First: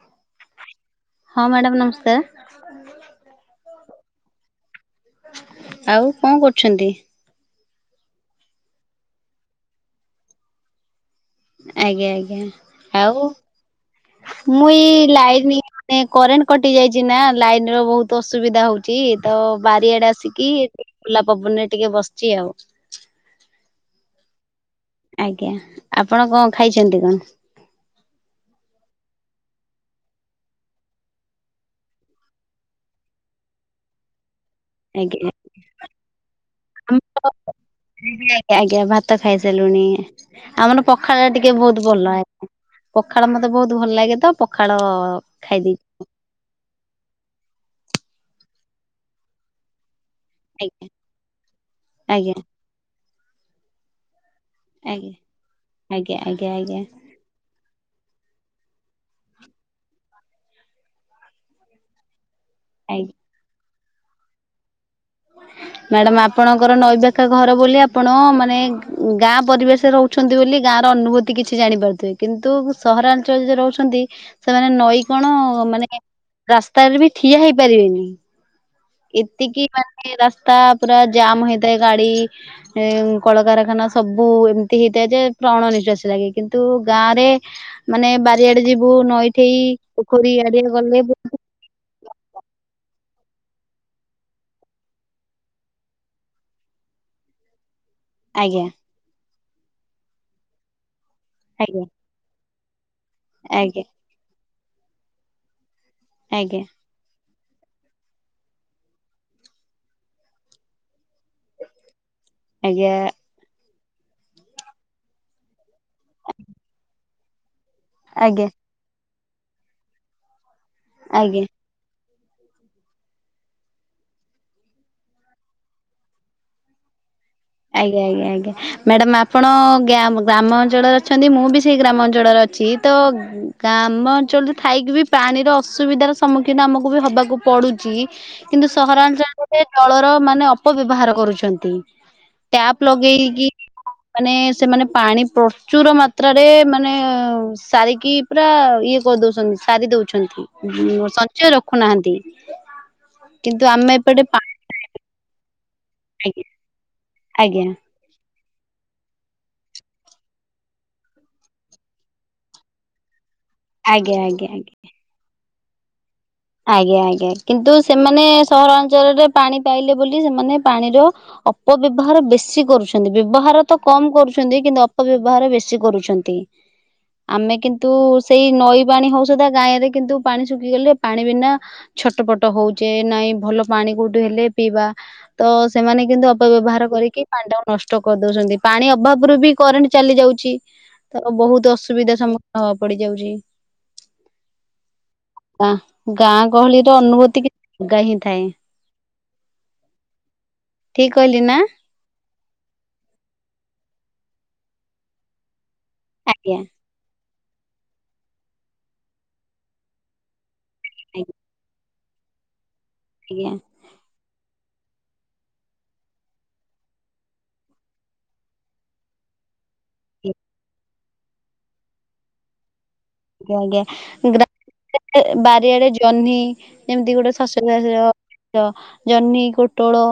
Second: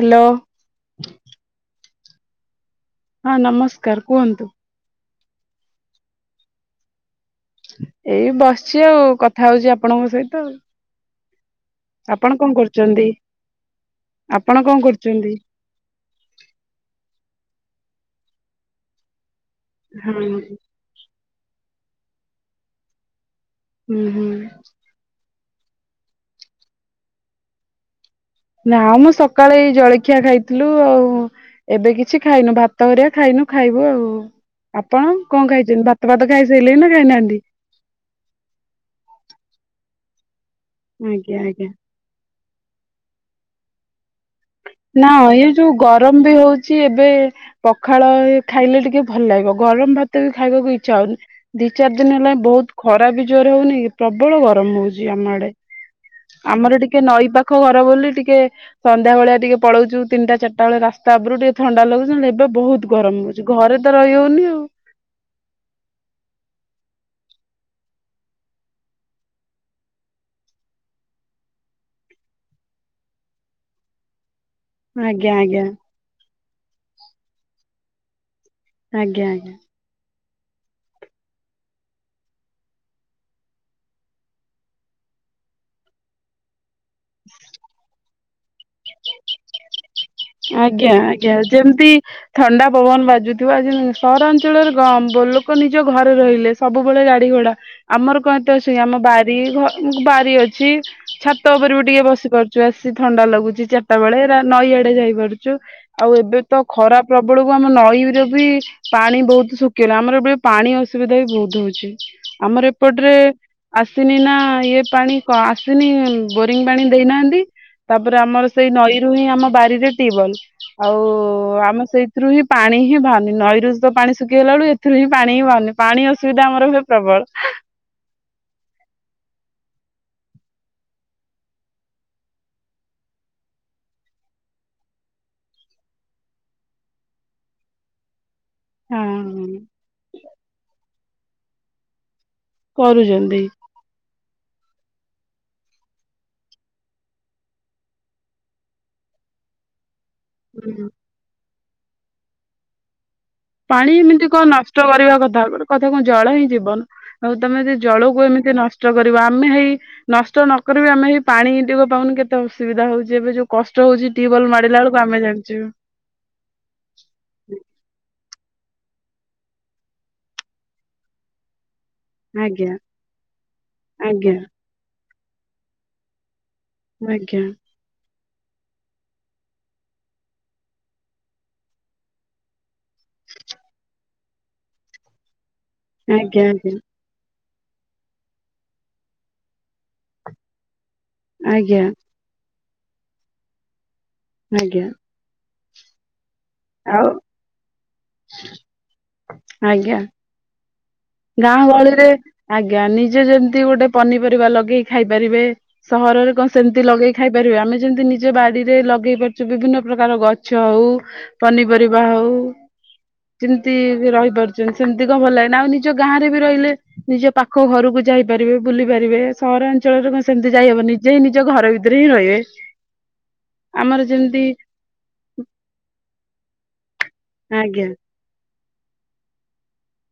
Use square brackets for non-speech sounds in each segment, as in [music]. Hello. ହଁ madam ନମସ୍କାର। [inaudible] ହଁ ନମସ୍କାର କୁହନ୍ତୁ? ଆଉ କଣ କରୁଛନ୍ତି? ଏଇ ବସିଛି ଆଉ କଥା ହଉଛି ଆପଣଙ୍କ ସହିତ ଆଜ୍ଞା ଆପଣ ଆଜ୍ଞା କଣ କରୁଛନ୍ତି ଆଉ ଆପଣ ମୁଁ କଣ ଏଇ କରୁଛନ୍ତି ଲାଇନି ଏଇନେ କରେଣ୍ଟ କଟି ଯାଇଛି ନା ଲାଇନର ବହୁତ ଅସୁବିଧା ହଉଛି ତ ବାରିଆଡେ ହଁ ଆସିକି ଏଠି ଖୋଲା ପବନରେ ଟିକେ ବସିଛି ଆଉ ହୁଁ ହୁଁ। ଆଜ୍ଞା ଆପଣ କଣ ଖାଇଛନ୍ତି କଣ? ନା ମ ସକାଳେ ଏଇ ଜଳଖିଆ ଖାଇଥିଲୁ। ଆଉ ଏବେ କିଛି ଖାଇନୁ। ଭାତ ହେରୀକା ଖାଇନୁ ଖାଇବୁ। ଆଉ ଆପଣ ଆଜ୍ଞା କଣ ଖାଇଛନ୍ତି ଭାତ ଭାତ ଖାଇସାରିଲେଣି ନା ଖାଇନାହାନ୍ତି? ଆଜ୍ଞା ଆଜ୍ଞା ଭାତ ଖାଇସାରିଲୁଣି। ଆମର ପଖାଳ ଆଜ୍ଞା ଟିକେ ଆଜ୍ଞା ବହୁତ ଭଲ ଆଜ୍ଞା। ପଖାଳ ମତେ ବହୁତ ଭଲ ଲାଗେ ତ ପଖାଳ ନା ଏଇ ଯୋଉ ଗ ଖାଇଦେଇଛି ଗରମ ବି ହଉଛି ଏବେ ପଖାଳ ଖାଇଲେ ଟିକେ ଭଲ ଲାଗିବ। ଗରମ ଭାତ ତ ଖାଇବାକୁ ଆଜ୍ଞା ଇଚ୍ଛା ହଉନି। ଦି ଚାରି ଦିନ ଆଜ୍ଞା ହେଲା ବହୁତ ଖରା ବି ଜୋର ହଉନି ପ୍ରବଳ ଗରମ ହଉଛି ଆଜ୍ଞା ଆମ ଆଡେ। ଆଜ୍ଞା ଆଜ୍ଞା ଆମର ଆଜ୍ଞା ଟିକେ ନଈ ପାଖ ଘର ବୋଲି ଟିକେ ସନ୍ଧ୍ୟା ଭଳିଆ ଟିକେ ପଳଉଛୁ ତିନିଟା ଚାରଟା ବେଳେ ରାସ୍ତା ଉପରୁ ଟିକେ ଥଣ୍ଡା ଲାଗୁଛି। ନାଇତ ବହୁତ ଆଜ୍ଞା ଗରମ ହେଉଛି ଘରେ ତ ତ ରହିି ହେଉନି ଆଉ ମ୍ୟାଡାମ ଆପଣଙ୍କର ନଈ ପଠା ଘର ବୋଲି ଆପଣ ମାନେ ଗାଁ ପରିବେଶରେ ରହୁ ଅଛନ୍ତି ବୋଲି ଗାଁ ର ଅନୁଭୂତି କିଛି ଜାଣିପାରୁଥିବେ। କିନ୍ତୁ ସହରାଞ୍ଚଳରେ ରହୁଛନ୍ତି ସେମାନେ ନଈ କଣ ଆଜ୍ଞା ଆଜ୍ଞା ମାନେ ରାସ୍ତାରେ ବି ଠିଆ ହେଇପାରିବେନି। ଆଜ୍ଞା ଆଜ୍ଞା। ଏତିକି ମାନେ ରାସ୍ତା ପୁରା ଜାମ ହେଇଥାଏ ଗାଡି ଏ କଳକାରଖାନା ସବୁ ଏମିତି ହେଇଥାଏ ଯେ ପ୍ରାଣ ନିଶ୍ଵାସୀ ଲାଗେ। କିନ୍ତୁ ଗାଁରେ ମାନେ ବାରିଆଡେ ଯିବୁ ନଈଠେଇ ପୋଖରୀ ଆଡିଆ ଆଜ୍ଞା ଗଲେ ଆଜ୍ଞା ବହୁ ଯେମିତି ଥଣ୍ଡା ପବନ ବାଜୁଥିବ ଆଜି ସହରାଞ୍ଚଳରେ ଲୋକ ନିଜ ଘରେ ରହିଲେ ସବୁବେଳେ ଗାଡି ଘୋଡା। ଆମର କଣ ଆଜ୍ଞା ଏତବେଳସିକି ଆମ ବାରି ବାରି ଅଛି ଛାତ ଉପରେ ବି ଆଜ୍ଞା ଟିକେ ବସି ପାରୁ ବେଶି ଥଣ୍ଡା ଲାଗୁଛି ଆଜ୍ଞା ଚାରିଟା ବେଳେ ନଈଆଡେ ଯାଇପାରୁଛୁ ଆଉ ଏବେ ତ ଆଜ୍ଞା ଖରା ପ୍ରବଳକୁ ଆମ ନଈର ବି ପାଣି ବହୁତ ଶୁଖିଲା। ଆମର ଏବେ ପାଣି ଅସୁବିଧା ବି ବହୁତ ହଉଛି। ଆମର ଆଜ୍ଞା ଏପଟରେ ଆସିନି ନା ଇଏ ପାଣି ଆସିନି ବୋରିଂ ପାଣି ଦେଇନାହାନ୍ତି। ତାପରେ, ଆଜ୍ଞା ଆମର ସେଇ ନଈରୁ ହିଁ ଆମ ବାରିରେ ଟିବଲ। ଆଉ ଆଜ୍ଞା ଆମ ସେଇ ଏଥିରୁ ହିଁ ପାଣିି ହିଁ ବାହାରୁନି। ନଈରୁ ତ ପାଣି ଶୁଖିଗଲା ବେଳକୁ ଏଥିରୁ ପାଣି ହିଁ ବାହାରୁନି। ପାଣି ଅସୁବିଧା ଆମର ପ୍ରବଳ ଆଜ୍ଞା ଆଜ୍ଞାବଆଜ୍ଞା ମ୍ୟାଡାମ ଆପଣ ଗ୍ୟାମ ଗ୍ରାମ ଅଞ୍ଚଳରେ ଅଛନ୍ତି। ମୁଁ ବି ସେଇ ଗ୍ରାମ ଅଞ୍ଚଳରେ ଅ ଛି ତ ଗ୍ରାମ ଅଞ୍ଚଳରେ ଥାଇକି ବି ପାଣିର ଅସୁବିଧାର ସମ୍ମୁଖୀନ ଆମକୁ ବି ହବାକୁ ପଡୁଛି। କିନ୍ତୁ ହଁ ସହରାଞ୍ଚଳରେ ଜଳର ମାନେ ଅପବ୍ୟବହାର କରୁଛନ୍ତି। ଟ୍ୟାପ କରୁଛନ୍ତି ଲଗେଇକି ମାନେ ସେମାନେ ପାଣି ପ୍ରଚୁର ମାତ୍ରାରେ ମାନେ ସାରିକି ପୁରା ଇଏ କରିଦଉଛନ୍ତି ସାରି ଦଉଛନ୍ତି। ହୁଁ। ସଞ୍ଚୟ ରଖୁନାହାନ୍ତି। କିନ୍ତୁ ପାଣି ଆମେ ଏପଟେ ଏମିତି କଣ ପାଣି ନଷ୍ଟ କରିବା କଥା ନୁହଁ ଗୋଟେ କଥା କଣ ଜଳ ଆଜ୍ଞା ହିଁ ଜୀବନ ଆଉ ତମେ ଆଜ୍ଞା ଯଦି ଜଳକୁ ଏମିତି ନଷ୍ଟ ନଷ୍ଟ କରିବା ଆମେ ହେଇ ନଷ୍ଟ ନକରିବି, ଆମେ ହେଇ ପାଣିଟିକୁ ପାଉନୁ କେତେ ଅସୁବିଧା ହଉଛି। ଏବେ ଯୋଉ କଷ୍ଟ ହଉଛି ଆଜ୍ଞା ଆଜ୍ଞା ଟ୍ୟୁବଲ ଆଜ୍ଞା ମାରିଲା ବେଳକୁ ଆମେ ଜାଣିଛୁ। ଆଜ୍ଞା ଆଜ୍ଞା କିନ୍ତୁ ସେମାନେ ସହରାଞ୍ଚଳରେ ପାଣି ପାଇଲେ ବୋଲି ସେମାନେ ପାଣିର ଅପ୍ ଅପବ୍ୟବହାର ବେଶୀ ଆଜ୍ଞା କରୁଛନ୍ତି। ବ୍ୟବହାର ତ କମ ଆଜ୍ଞା କରୁଛନ୍ତି। କିନ୍ତୁ, ଅପବ୍ୟବହାର ବେଶୀ କରୁଛନ୍ତି। ଆଜ୍ଞା ଆମେ କିନ୍ତୁ ସେଇ ନଈ ପାଣି ହଉ ସୁଧା ଗାଁରେ କିନ୍ତୁ ପାଣି ଶୁଖିଗଲେ ପାଣି ବିନା ଛଟପଟ ହଉଛେ। ନାଇଁ ଭଲ ପାଣି କୋଉଠୁ ହେଲେ ପିଇବା। ତ ସେମାନେ କିନ୍ତୁ ଆଜ୍ଞା ଆଜ୍ଞା ଅପବ୍ୟବହାର କରିକି ପାଣିଟାକୁ ନଷ୍ଟ କରି ଦଉଛନ୍ତି। ପାଣି ଅଭାବରୁୁ ବି କରେଣ୍ଟ ଚାଲି ଯାଉଛି। ତ ବହୁତ ଆଜ୍ଞା ଅସୁବିଧା ସମ୍ମୁଖୀନ ହବା ପଡିଯାଉଛି। ଆଜ୍ଞା। ଗାଁ ଗାଁ ଗହଳିର ଆଉ ଅନୁଭୂତି କି ଅଲଗା ହିଁ ଥାଏ। ଆଜ୍ଞା ଠିକ କହିଲି ନା ଗାଁ ଗହଳିରେ ଆଜ୍ଞା ନିଜେ ଯେମିତି ଗୋଟେ ପନିପରିବା ଲଗେଇକି ଖାଇ ପାରିବେ। ସହରରେ କଣ ଆଜ୍ଞା ସେମିତି ଲଗେଇ ଖାଇପାରିବେ। ଆମେ ଯେମିତି ନିଜ ବାଡିରେ ଲଗେଇ ପାରୁଛୁ ବିଭିନ୍ନ ପ୍ରକାର ଗ ଛ ହଉ ଆଜ୍ଞା ପନିପରିବା ହଉ ଆଜ୍ଞା ଯେମିତି ରହିପାରୁ ସେମିତି କଣ ଭଲ ଲାଗେ ଆଉ ନିଜ ଗାଁରେ ବି ରହିଲେ ନିଜ ପାଖ ଘରକୁ ଯାଇପାରିବେ। ବୁଲିପାରିବେ ସହରାଞ୍ଚଳରେ କଣ ସେମିତି ଯାଇହବନି। ଯେ, ନିଜ ଘର ଭିତରେ ହିଁ ରହିବେ। ଆଜ୍ଞା ଆମର ଆଜ୍ଞା ଯେମିତି ଗ୍ରାମ ରେ ବାରିଆଡେ ଜହ୍ନି ଯେମିତି ଗୋଟେ ଶଶୁର ଆଜ୍ଞା ବାରିର। ଜ ଜହ୍ନି, ପୋଟଳ,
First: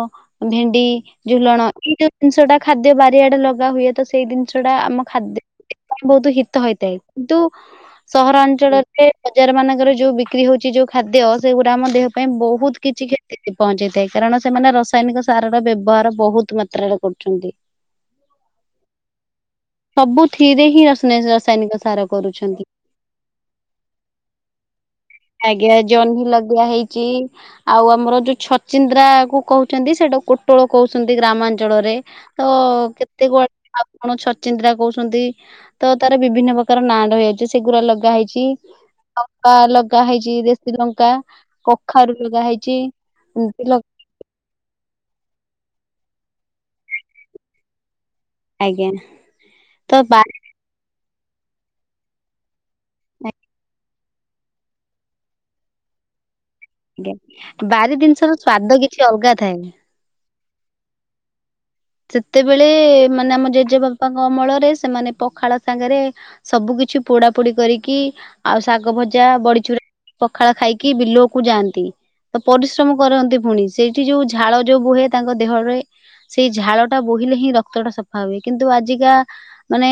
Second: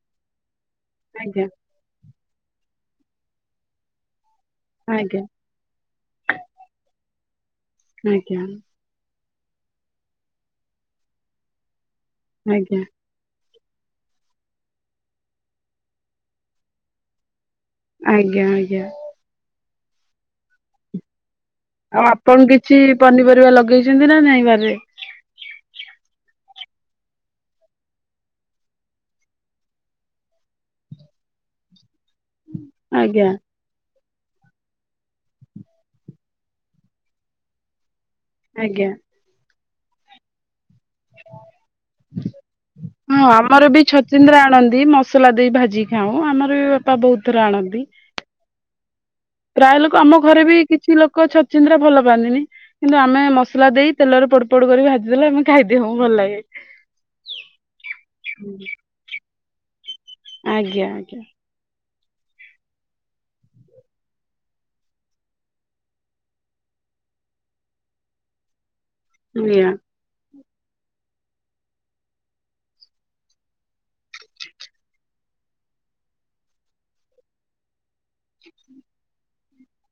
ଭେଣ୍ଡି ଆଜ୍ଞା ଝୁଲଣ ଏଇ ଜିନିଷଟା ଖାଦ୍ୟ ବାରିଆଡେ ଲଗା ହୁଏ ତ ସେଇ ଜିନିଷ ଟା ଆମ ଆଜ୍ଞା ଖାଦ୍ୟ ପାଇଁ ବହୁତ ହିତ ହେଇଥାଏ। କିନ୍ତୁ ଆଜ୍ଞା ସହରାଞ୍ଚଳରେ ସେ ବଜାର ମାନଙ୍କର ଯୋଉ ବିକ୍ରି ହଉଚି ଯୋଉ ଖାଦ୍ୟ, ସେଗୁଡା ଆମ ଦେହ ପାଇଁ ଆଜ୍ଞା ବହୁତ କିଛି କ୍ଷ କ୍ଷତି ପହଞ୍ଚେଇଥାଏ। କାରଣ ସେମାନେ ରସାୟନିକ ସାରର ବ୍ୟବହାର ବହୁତ ମାତ୍ରାରେ କରୁଛନ୍ତି। ଆଜ୍ଞା ଆଜ୍ଞା। ସବୁଥିରେ ହିଁ [unintelligible] ଆଉ ଆପଣ କରୁଛନ୍ତି। କିଛି ପନିପରିବା ଲଗେଇଛନ୍ତି ନା ନାଇଁ ବାରିରେ? ଆଜ୍ଞା ଜହ୍ନି ଲଗିଆ ହେଇଚି ଆଉ ଆମର ଯୋଉ ଛଚିନ୍ଦ୍ରା କୁ କହୁଛନ୍ତି, ସେଇଟା କୋଟଳ କହୁଛନ୍ତି ଗ୍ରାମାଞ୍ଚଳରେ। ତ କେତେ ଆଜ୍ଞା କୁଆଡେ ଆପଣ ଛଚିନ୍ଦ୍ରା କହୁଛନ୍ତି। ତ ତାର ବିଭିନ୍ନ ପ୍ରକାର ନାଁ ରହିଯାଉଚି। ସେଗୁରା ଲଗାହେଇ ଚି। ଆଜ୍ଞା। [unintelligible] ଲଗା ହେଇଚି ଦେ ଲଙ୍କା, କଖାରୁ ଲଗା ହେଇଚି। ହଁ ଆମର ଏମିତି ଲ ବି ଛଚିନ୍ଦ୍ରା ଆଣନ୍ତି ମସଲା ଦେଇ ଭାଜିକି ଖାଉ। ଆମର ବି ବାପା ବହୁତ ଥର ଆଣନ୍ତି। ଆଜ୍ଞା। ପ୍ରାୟ ଲୋକ ତ ଆମ ବାରି ଘରେ ବି କିଛି ଲୋକ ଛଚିନ୍ଦ୍ରା ଭଲ ପାଆନ୍ତିନି। କିନ୍ତୁ ଆମେ ମସଲା ଦେଇ ତେଲରେ ପୋଡ ପୋଡ କରି ଭାଜି ଦେଲେ ଆମେ ଖାଇ ଦେଉ ଭଲ ଲାଗେ। ଆଜ୍ଞା। ବାରି ଜିନିଷର ସ୍ଵାଦ କିଛି ଅଲଗା ଥାଏ। ଆଜ୍ଞା ଆଜ୍ଞା। ସେତେବେଳେ ମାନେ ଆମ ଜେଜେବାପାଙ୍କ ଅମଳ ରେ ସେମାନେ ପଖାଳ ସାଙ୍ଗରେ ସବୁ କିଛି ପୋଡା ପୋଡି କରିକି ଆଉ ଶାଗ ଭଜା ବଡି ଆଜ୍ଞା ଚୁରା ପଖାଳ ଖାଇକି ବିଲ କୁ ଯାଆନ୍ତି। ତ ପରିଶ୍ରମ କରନ୍ତି ପୁଣି। ସେଇଠି ଯୋଉ ଝାଳ ଯୋଉ ବୁହେ ତାଙ୍କ ଦେହରେ ସେଇ ଝାଳ ଟା ବୋହିଲେ ହିଁ ରକ୍ତ ଟା ସଫା ହୁଏ। କିନ୍ତୁ ଆଜିକା ମାନେ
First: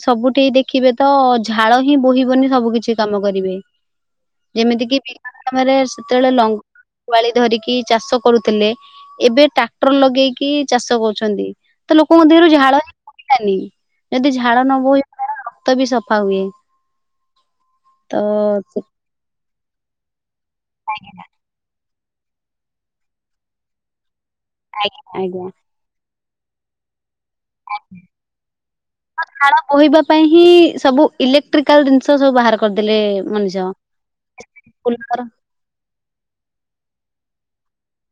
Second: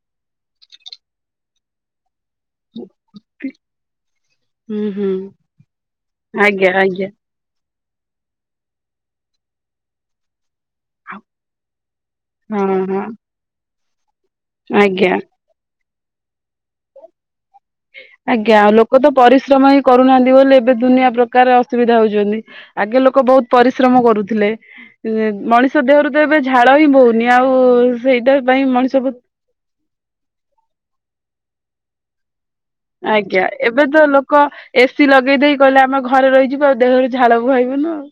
ସବୁଠି ଦେଖିବେ ତ ଝାଳ ହିଁ ବୋହିବନି। ସବୁ କିଛି କାମ କରିବେ। ଯେମିତି ହୁଁ କିି ହୁଁ ବିଲ କାମରେ ସେତେବେଳେ ଆଜ୍ଞା ଲଙ୍ଗଳ ଆଜ୍ଞା। ଜୁଆଳି ଧରିକି ଚାଷ କରୁଥିଲେ। ଏବେ ଟ୍ରାକ୍ଟର ଲଗେଇକି ଚାଷ କରୁଛନ୍ତି। ତ ଲୋକଙ୍କ ଦେହରୁ ହଁ ଝାଳ ହିଁ ହଁ ବୋହିଲାନି। ଯଦି ଝାଳ ନ ଆଜ୍ଞା ବୋହିବ ତ ବି ସଫା ହୁଏ। ତ ଆଜ୍ଞା। ଆଉ ଲୋକ ତ ପରିଶ୍ରମ ହିଁ କରୁନାହାନ୍ତି ବୋଲି ଏବେ ଦୁନିଆ ପ୍ର କାର ଅସୁବିଧା ହଉଛନ୍ତି। ଆଗେ ଲୋକ ବହୁତ ପରିଶ୍ରମ କରୁଥିଲେ। ଆଜ୍ଞା ଆଜ୍ଞା। ମଣିଷ ଦେହରୁ ତ ଏବେ ଝାଳ ହିଁ ବହୁନି। ଆଉ ସେଇଟା ପାଇଁ ମଣିଷ ବହୁତ୍ ଝାଳ ବୋହିବା ପାଇଁ ହିଁ ସବୁ ଇଲେକ୍ଟ୍ରିକ୍ କାଲ୍ ଜିନିଷ ସବୁ ବାହାର କରିଦେଲେ ଆଜ୍ଞା ମଣିଷ। ଏବେ ତ ଲୋକ ଏସିି [unintelligible] ଲଗେଇ ଦେଇେଇ କହିଲେ ଆମ ଘରେ ରହିଯିବୁ ଆଉ ଦେହରୁ ଝାଳ ବୁହାଇବୁନୁ ଆଉ।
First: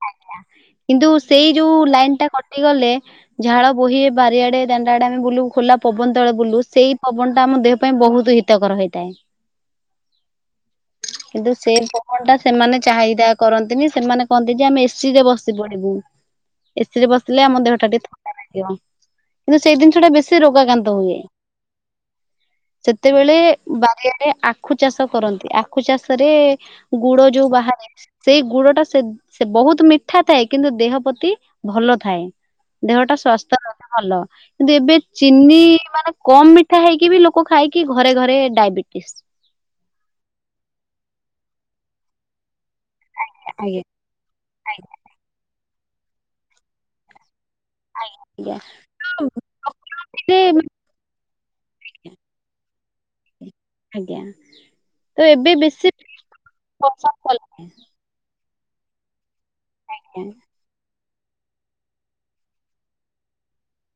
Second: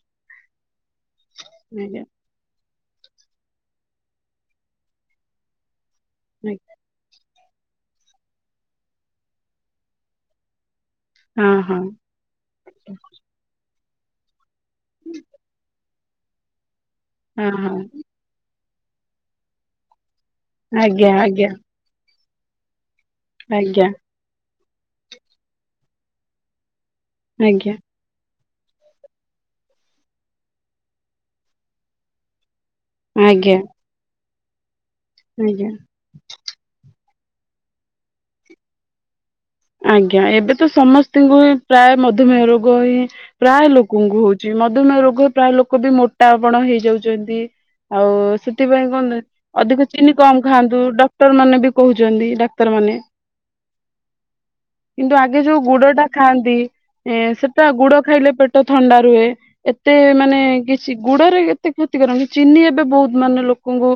କିନ୍ତୁ ସେଇ ଯୋଉ ଆଜ୍ଞା ଲାଇନ୍ ଟା କ ଟିଗଲେ ଝାଳ ବୋହି ବାରିଆଡେ ଦାଣ୍ଡ ଆଡେ ଆମେ ବୁଲୁ ଖୋଲା ପବନ ତଳେ ବୁଲୁ, ଆଜ୍ଞା ସେଇ ପବନ ଟା ଆମ ଦେହ ପାଇଁ ବହୁତ ହିତକର ହେଇଥାଏ। କିନ୍ତୁ ହଁ ହଁ ସେଇ ପବନ ଟା ସେମାନେ ଚାହିଦା କରନ୍ତିନି, ସେମାନେ କହନ୍ତି ଯେ ଆମେ ଏସ୍ ଏସି ରେ ବସି ପଡିବୁ। ଏସିି ରେ ବସିଲେ ହଁ ଆମ ହଁ ଦେହଟା ଟିକେ ଥ କିନ୍ତୁ ସେଇ ଜିନିଷଟା ବେଶୀ ରୋଗାକ୍ରାନ୍ତ ଆଜ୍ଞା ହୁଏ। ଆଜ୍ଞା ସେତେବେଳେ ଆଜ୍ଞା ବାରି ଆଡେ ଆଖୁ ଚାଷ କରନ୍ତି। ଆଖୁ ଚାଷରେ ଗୁଡ ଯୋଉ ଆଜ୍ଞା ବାହାରେ, ସେଇ ଗୁଡ ଟା ସେ ସେ ବହୁତ୍ ମିଠା ଥାଏ। କିନ୍ତୁ ଦେହ ପ୍ରତି ଭଲ ଥାଏ। ଦେହଟା ସ୍ୱାସ୍ଥ୍ୟ ଆଜ୍ଞା ସେଇଟା ଭଲ। କିନ୍ତୁ ଏବେ ଚିନି ଆଜ୍ଞା ମାନେ କମ୍ ମି ଠା ହେଇକି ବି ଲୋକ ଖାଇକି ଘରେ ଘରେ ଡାଇବେଟିସ୍। ଆଜ୍ଞା। ଏବେ ତ ସମସ୍ତିଙ୍କୁ ହିଁ ପ୍ରାୟ ମଧୁମେୟ ରୋଗ ହିଁ ପ୍ରାୟ ଆଜ୍ଞା ଲୋକଙ୍କୁ ହଉ ଚି। ମଧୁମେୟ ରୋଗ ପ୍ରାୟ ଲୋକ ବି ମୋଟା ଆପଣ ହେଇଯାଉଛନ୍ତି। ଆଉ ସେଥିପାଇଁ। [unintelligible] ଅଧିକ ଚିନି ଆଜ୍ଞା କମ୍ ଖାଆନ୍ତୁ। ଡକ୍ଟର ମାନେ ବି କହୁଛନ୍ତି ଡାକ୍ତରମାନେ। ଆଜ୍ଞା। କିନ୍ତୁ ତ ଆଗେ ଏବେ ଯୋଉ ବେଶୀ ଗୁଡ ଟା ଖାଆନ୍ତି ପସନ୍ଦ ଏଁ, କଲେଣି। ସେଟା ଗୁଡ ଖାଇଲେ ପେଟ ଥଣ୍ଡା ରୁହେ। ଏତେ ମାନେ କିଛି ଗୁଡରେ ଏତେ କ୍ଷତି କରେନି, ଚିନି ଏବେ ବହୁତ ମାନେ ଲୋକଙ୍କୁ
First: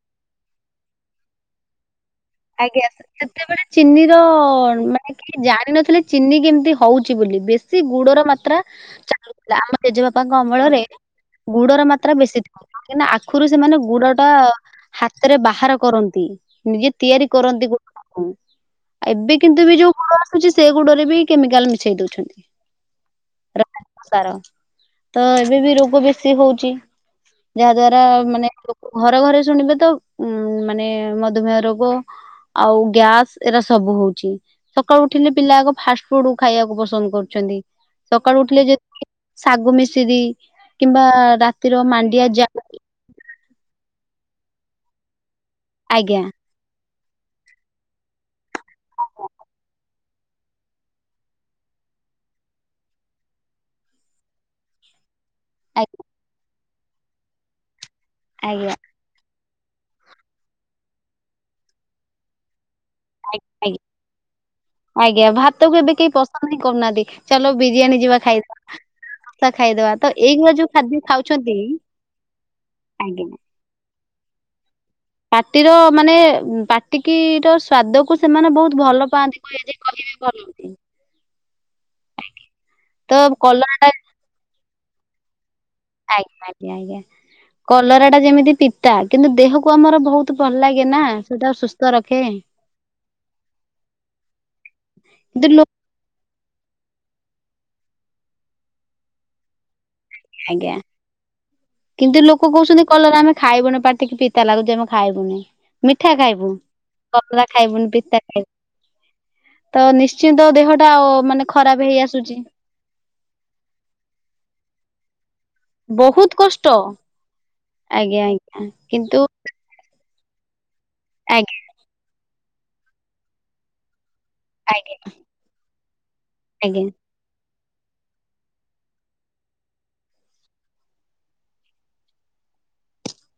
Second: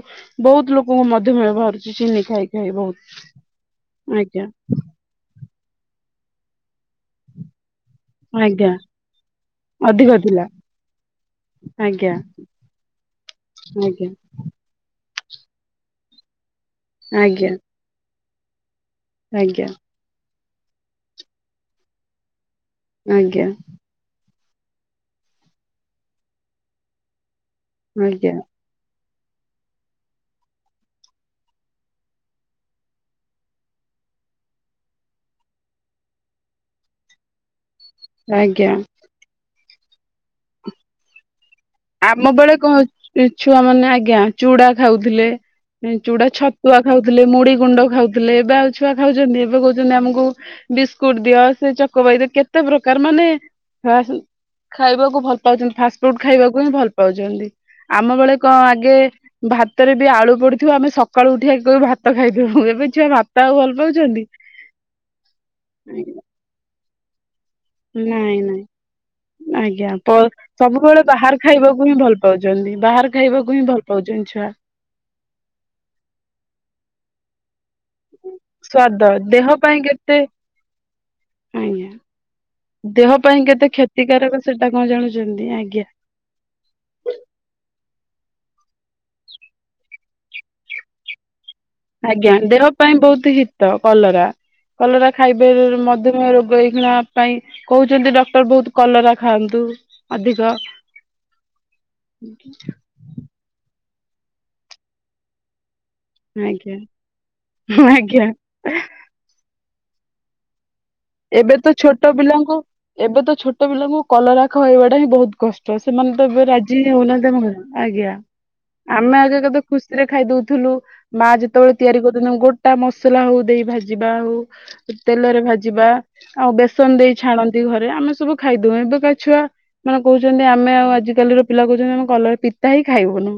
ବହୁତ ଲୋକଙ୍କୁ ମଧୁମେୟ ବାହାରୁଛି ଚିନି ଖାଇ। ଖାଇ ଆଜ୍ଞା ବହୁତ ସେ ସେତେବେଳେ ଚିନିର ଆଜ୍ଞା ମା ନେ କି ଜାଣିିନଥିଲେ ଚିନି କେମିତି ହଉଛି ବୋଲି ବେଶ ଶି ଗୁଡର ମାତ୍ରା ଆଜ୍ଞା ଚାଲୁଥିଲା ଆମ ଅଧିକ ଜେଜେବାପାଙ୍କ ଥିଲା। ଅମଳରେ ଗୁଡର ମାତ୍ରା ଆଜ୍ଞା ବେଶୀ ଥିବ, କାହିଁକି ନା ଆଖୁରୁ ସେମାନେ ଆଜ୍ଞା ଗୁଡ ଟା ହାତରେ ବାହାର କରନ୍ତି, ନିଜେ ତିଆରି ଆଜ୍ଞା କରନ୍ତି ଗୁଡକୁ। ଆଉ ଏବେ କିନ୍ତୁ ଆଜ୍ଞା ବି ଯୋଉ ଗୁଡ ଆସୁଛି ସେ ଗୁଡରେ ବି କେମିକାଲ୍ ମିଶେଇ ଦଉଛନ୍ତି। ଆଜ୍ଞା। ସାର ତ ଏବେ ବି ରୋଗ ବେଶୀ ହଉଚି। ଯାହା ଦ୍ଵାରା ଆଜ୍ଞା ମାନେ ଲୋକ ଘରେ ଘରେ ଶୁଣିବେ ତ ଉଁ, ମାନେ ମଦୁମେହ ରୋ ଗ ଆଉ ଗ୍ୟାସ ଏରା ସବୁ ହଉଛି। ସକାଳୁ ଉଠିଲେ ପିଲା ଆଗ ଫାଷ୍ଟ ଫୁଡୁ ଖାଇବାକୁ ପସନ୍ଦ କରୁଛନ୍ତି। ସକାଳୁ ଉଠିଲେ ଆଜ୍ଞା ଯେ [inaudible] ଶାଗୁମିଶିରି କିମ୍ବା ଡା ଆମ ବେଳେ କଣ ଏ ଛୁଆ ମାନେ ଆଜ୍ଞା, ଚୁଡା ଖାଉଥିଲେ ଏଁ, ଆଜ୍ଞା। ଚୁଡା ଛ ତୁଆ ଖାଉଥିଲେ, ମୁଢି ଗୁଣ୍ଡ ଖାଉଥିଲେ, ଏବେ ଆଉ ଛୁଆ ଖାଉଛନ୍ତି ଏବେ କହୁଛନ୍ତି ଆମକୁ ବିସ୍କୁଟ୍ ଦିଅ ସେ ଚକବାଇ ରେ କେତେ ପ୍ରକାର ମାନେ ଖାସ୍ ଖାଇବାକୁ ଭଲ ପାଉଚନ୍ତି, ଆଜ୍ଞା ଫାଷ୍ଟ ଫୁଡ୍ ଖାଇବାକୁ ହିଁ ଭଲ ପାଉଚନ୍ତି ଆମ ବେଳେ କଣ ଆଜ୍ଞା ଆଗେ ଭାତରେ ବି ଆଳୁ ପଡିଥିବ ଆମେ ସକାଳୁ ଉଠିବା ଆଗେ କହିବୁ ଭାତ ଖାଇଦିଅ, ଏବେ ଛୁଆ ଭାତ ଆଗ ଆଉ ଭଲ ଆଜ୍ଞା, ପାଉଛନ୍ତି। ଆଜ୍ଞା, ଭାତ କୁ ଏବେ କେହି ପସନ୍ଦ ହିଁ କରୁନାହାନ୍ତି। ଚାଲ ବିରିୟାନୀ ଯିବା ନାଇଁ ନାଇଁ ଖାଇବା। ଆଜ୍ଞା ପ- ସବୁବେଳେ ବାହାର ଖାଉଛନ୍ତି ଖାଇବାକୁ ହିଁ ଭଲ ପାଉଚନ୍ତି। ବାହାର ଆଜ୍ଞା। ଖାଇବାକୁ ହିଁ ଭଲ ପାଉଚନ୍ତି ଛୁଆ। ପାଟିର ମାନେ ଉଁ, ପାଟ କିି ର ଦକୁ ସେମାନେ ବହୁତ ଭଲ ସ୍ଵାଦ ପାଆନ୍ତି ଦେହ କହେ ଯେ ପାଇଁ କହିବେ କେତେ ଭଲ ହୁଅନ୍ତି। ଆଜ୍ଞା ତ ଦେହ ପାଇଁ କେତେ କଲରାଟା କ୍ଷତିକାରକ ସେ ସେଟା କଣ ଜାଣୁଚନ୍ତି ଆଜ୍ଞା। ଆଜ୍ଞା, ଆଜ୍ଞା, ଆଜ୍ଞା। କଲରା ଟା ଯେମିତି ପିତା କିନ୍ତୁ ଦେହକୁ ଆମର ବହୁତ ଭଲ ଲାଗେ ନା ସେଟା ସୁସ୍ ଆଜ୍ଞା ଦେହ ପାଇଁ ବହୁତ ହିତ କଲରା। କଲରା ଖାଇବେ କିନ୍ତୁ ଲୋ ମଧୁମେୟ ରୋଗ ଏଇଖିଣା ପାଇଁ କହୁଛନ୍ତି ଡକ୍ଟର୍ ବହୁତ କଲରା ଖାଆନ୍ତୁ। ଅଧିକ। ଆଜ୍ଞା କିନ୍ତୁ ଲୋକ କହୁଛନ୍ତି କଲରା ଆମେ ଖାଇବୁନି ପାାଟିକି ପିତା ଲାଗୁଛି ଆମେ ଖାଇବୁନି। ମିଠା ଖାଇବୁ ଆଜ୍ଞା। କଲରା ଖାଇବୁନି ପିତା ଆଜ୍ଞା ଖାଇବୁ। ତ ନିଶ୍ଚିନ୍ତ ଦେହଟା ଅ ଏବେ ତ ଛୋଟ ପିଲାଙ୍କୁ ଏବେ ତ ଛୋଟ ପିଲାଙ୍କୁ କଲରା ଖୋଇବା ଟା ହିଁ ବହୁତ କଷ୍ ଟ ସେମାନେ ତ ବହୁତ ଏବେ କଷ୍ଟ। ରାଜି ହିଁ ହେଉନାହାନ୍ତି ଆମେ [inaudible] ଆଜ୍ଞା, ଆମେ ଆଗେ କେତେ ଖୁସି ରେ ଖାଇ ଦଉଥିମୁଲୁ, ମା ଆଜ୍ଞା ଯେତେବେଳେ ତିଆରି କରୁଚନ୍ତି ମୁଁ ଗୋଟା ମସଲା ହଉ ଦେଇ ଭାଜିବା ହଉ ଆଜ୍ଞା ତେଲରେ ଭାଜିବା ଆଉ ଆଜ୍ଞା। ବେସନ ଦେଇ ଛାଣନ୍ତି ଘରେ ଆମେ ସବୁ ଖାଇଦଉ, ଏବେକା ଛୁଆ ମାନେ କହୁଛନ୍ତି ଆମେ ଆଉ ଆଜିକାଲିର ପିଲା କହୁଛନ୍ତି ଆମେ କଲରା ପିତା ହିଁ ଖାଇବୁନୁ।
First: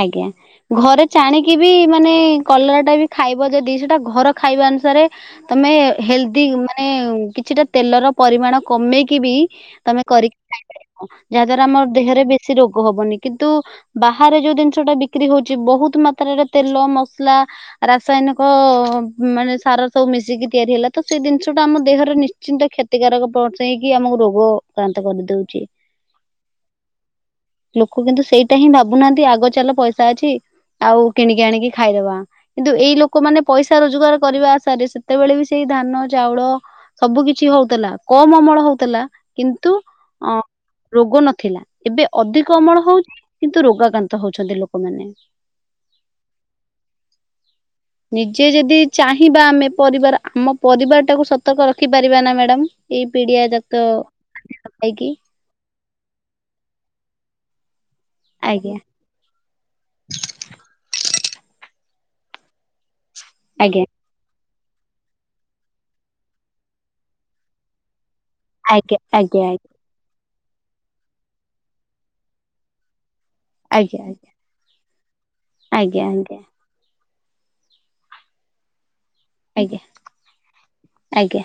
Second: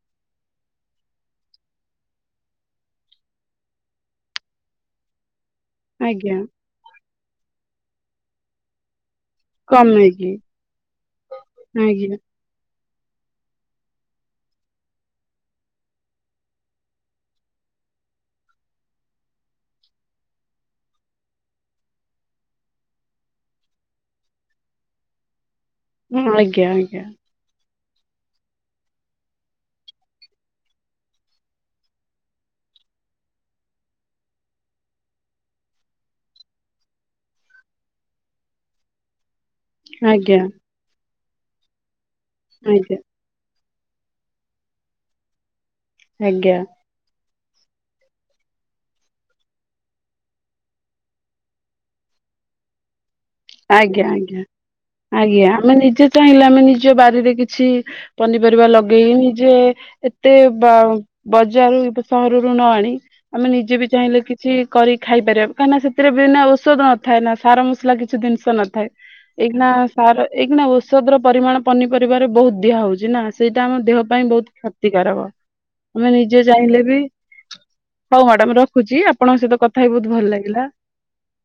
ଆଜ୍ଞା। ଘରେ ଚାଣିକି ବି ମାନେ କଲରା ଟା ବି ଖାଇବ ଯଦି ସେଟା ଘର ଖାଇବା ଅନୁସାରେ ତୋମେ ଆଜ୍ଞା ହେଲଦି ମାନେ କିଛିଟା ତେଲର ପରିମାଣ କମେଇକି ବି ତୋମେ କମେଇକି କରିକି ଖାଇପାରିବ, ଯାହା ଦ୍ୱାରା ଆମ ଦେହ ଆଜ୍ଞା ରେ ବେ ଶୀ ରୋଗ ହବନି କିନ୍ତୁ ବାହାରେ ଯୋଉ ଜିନିଷ ଟା ବିକ୍ରି ହଉଛି ବହୁତ ମାତ୍ରାରେ ତେଲ ମସଲା ରାସାୟନିକ ମାନେ ସାର ସବୁ ମିଶିକି ତିଆରି ହେଲା ତ ସେଇ ଜିନିଷ ଟା ଆମ ଦେହରେ ନି ନିଶ୍ଚିନ୍ତ କ୍ଷତିକାରକ ପହଞ୍ଚାଇକି ଆମକୁ ରୋଗ କ୍ରାନ୍ତ କରିଦଉଚି। ହଁ ଆଜ୍ଞା ଆଜ୍ଞା। ଲୋକ କିନ୍ତୁ ସେଇଟା ହିଁ ଭାବୁନାହାନ୍ତି ଆଗ ଚାଲ ପଇସା ଅଛି। ଆଉ କିଣିକି ଆଣିକି ଖାଇଦବା। କିନ୍ତୁ ଏଇ ଲୋକମାନୋନେ ପଇସା ରୋଜଗାର କରିବା ଆଶାରେ ସେତେବେଳେ ବି ସେଇ ଧାନ ଚାଉଳ ସବୁ କିଛି ହଉଥିଲା କମ୍ ଅମଳ ହଉଥିଲା। କିନ୍ତୁ ଅ ଆଜ୍ଞା ରୋଗ ନଥିଲା ଏବେ ଅଧିକ ଅମଳ ଆଜ୍ଞା ହଉଚି କିନ୍ତୁ ରୋଗାକାନ୍ତ। ହତହଛନ୍ତି ଲୋକମାନେ। ଆଜ୍ଞା। ନିଜେ ଯଦି ଚାହିଁବା ଆମେ ପରିବାର ଆମ ପରିବାର ଟାକୁ ସତର୍କ ରଖିପାରିବା ନା ମ୍ୟାଡ଼ାାମ? ଏଇ ପିଡିଆ ତ୍ ଆଜ୍ଞା ଆଜ୍ଞା ଆଜ୍ଞା ଆମେ ନିଜେ ଚାହିଁଲେ ଆମେ ନିଜ ବାରିରେ କିଛି ପନିପରିବା ଆଜ୍ଞା ଲଗେଇ ନିଜେ ଏତେ ବା ବଜାରରୁ ସହରରୁ ନ ଆଣି ଆମେ ନିଜେ ଆଜ୍ଞା ବି ଚାହିଁଲେ କି କିଛି କରି ଖାଇପାରିବା କାହିଁକନା ସେଥିରେ ବିନା ଔଷଧ ନଥାଏ ନା ସାର ମସଲା କିଛି ଜିନିଷ ନଥାଏ ଆଜ୍ଞା ଆଜ୍ଞା ଆଜ୍ଞା ଏଇକିନା ତା ଆର ଏଇ କି ନା ଔଷଧ ର ପରିମାଣ ପନିପରିବାରେ ବହୁତ ଦିଆ ହଉଛି ନା ସେଇଟା ଆମ ଦେହ ଆଜ୍ଞା ଆଜ୍ଞା ଆଜ୍ଞା ପାଇଁ ବହୁତ କ୍ଷତିକାରକ ଆମେ ଆଜ୍ଞା ନିଜେ ଚାହିଁଲେ ବି ହଉ ମାଡମ ର ରଖୁଛି ଆପଣଙ୍କ ସହିତ ଆଜ୍ଞା କଥା ହ ବହୁତ ଭଲ ଲାଗିଲା। ଆଜ୍ଞା।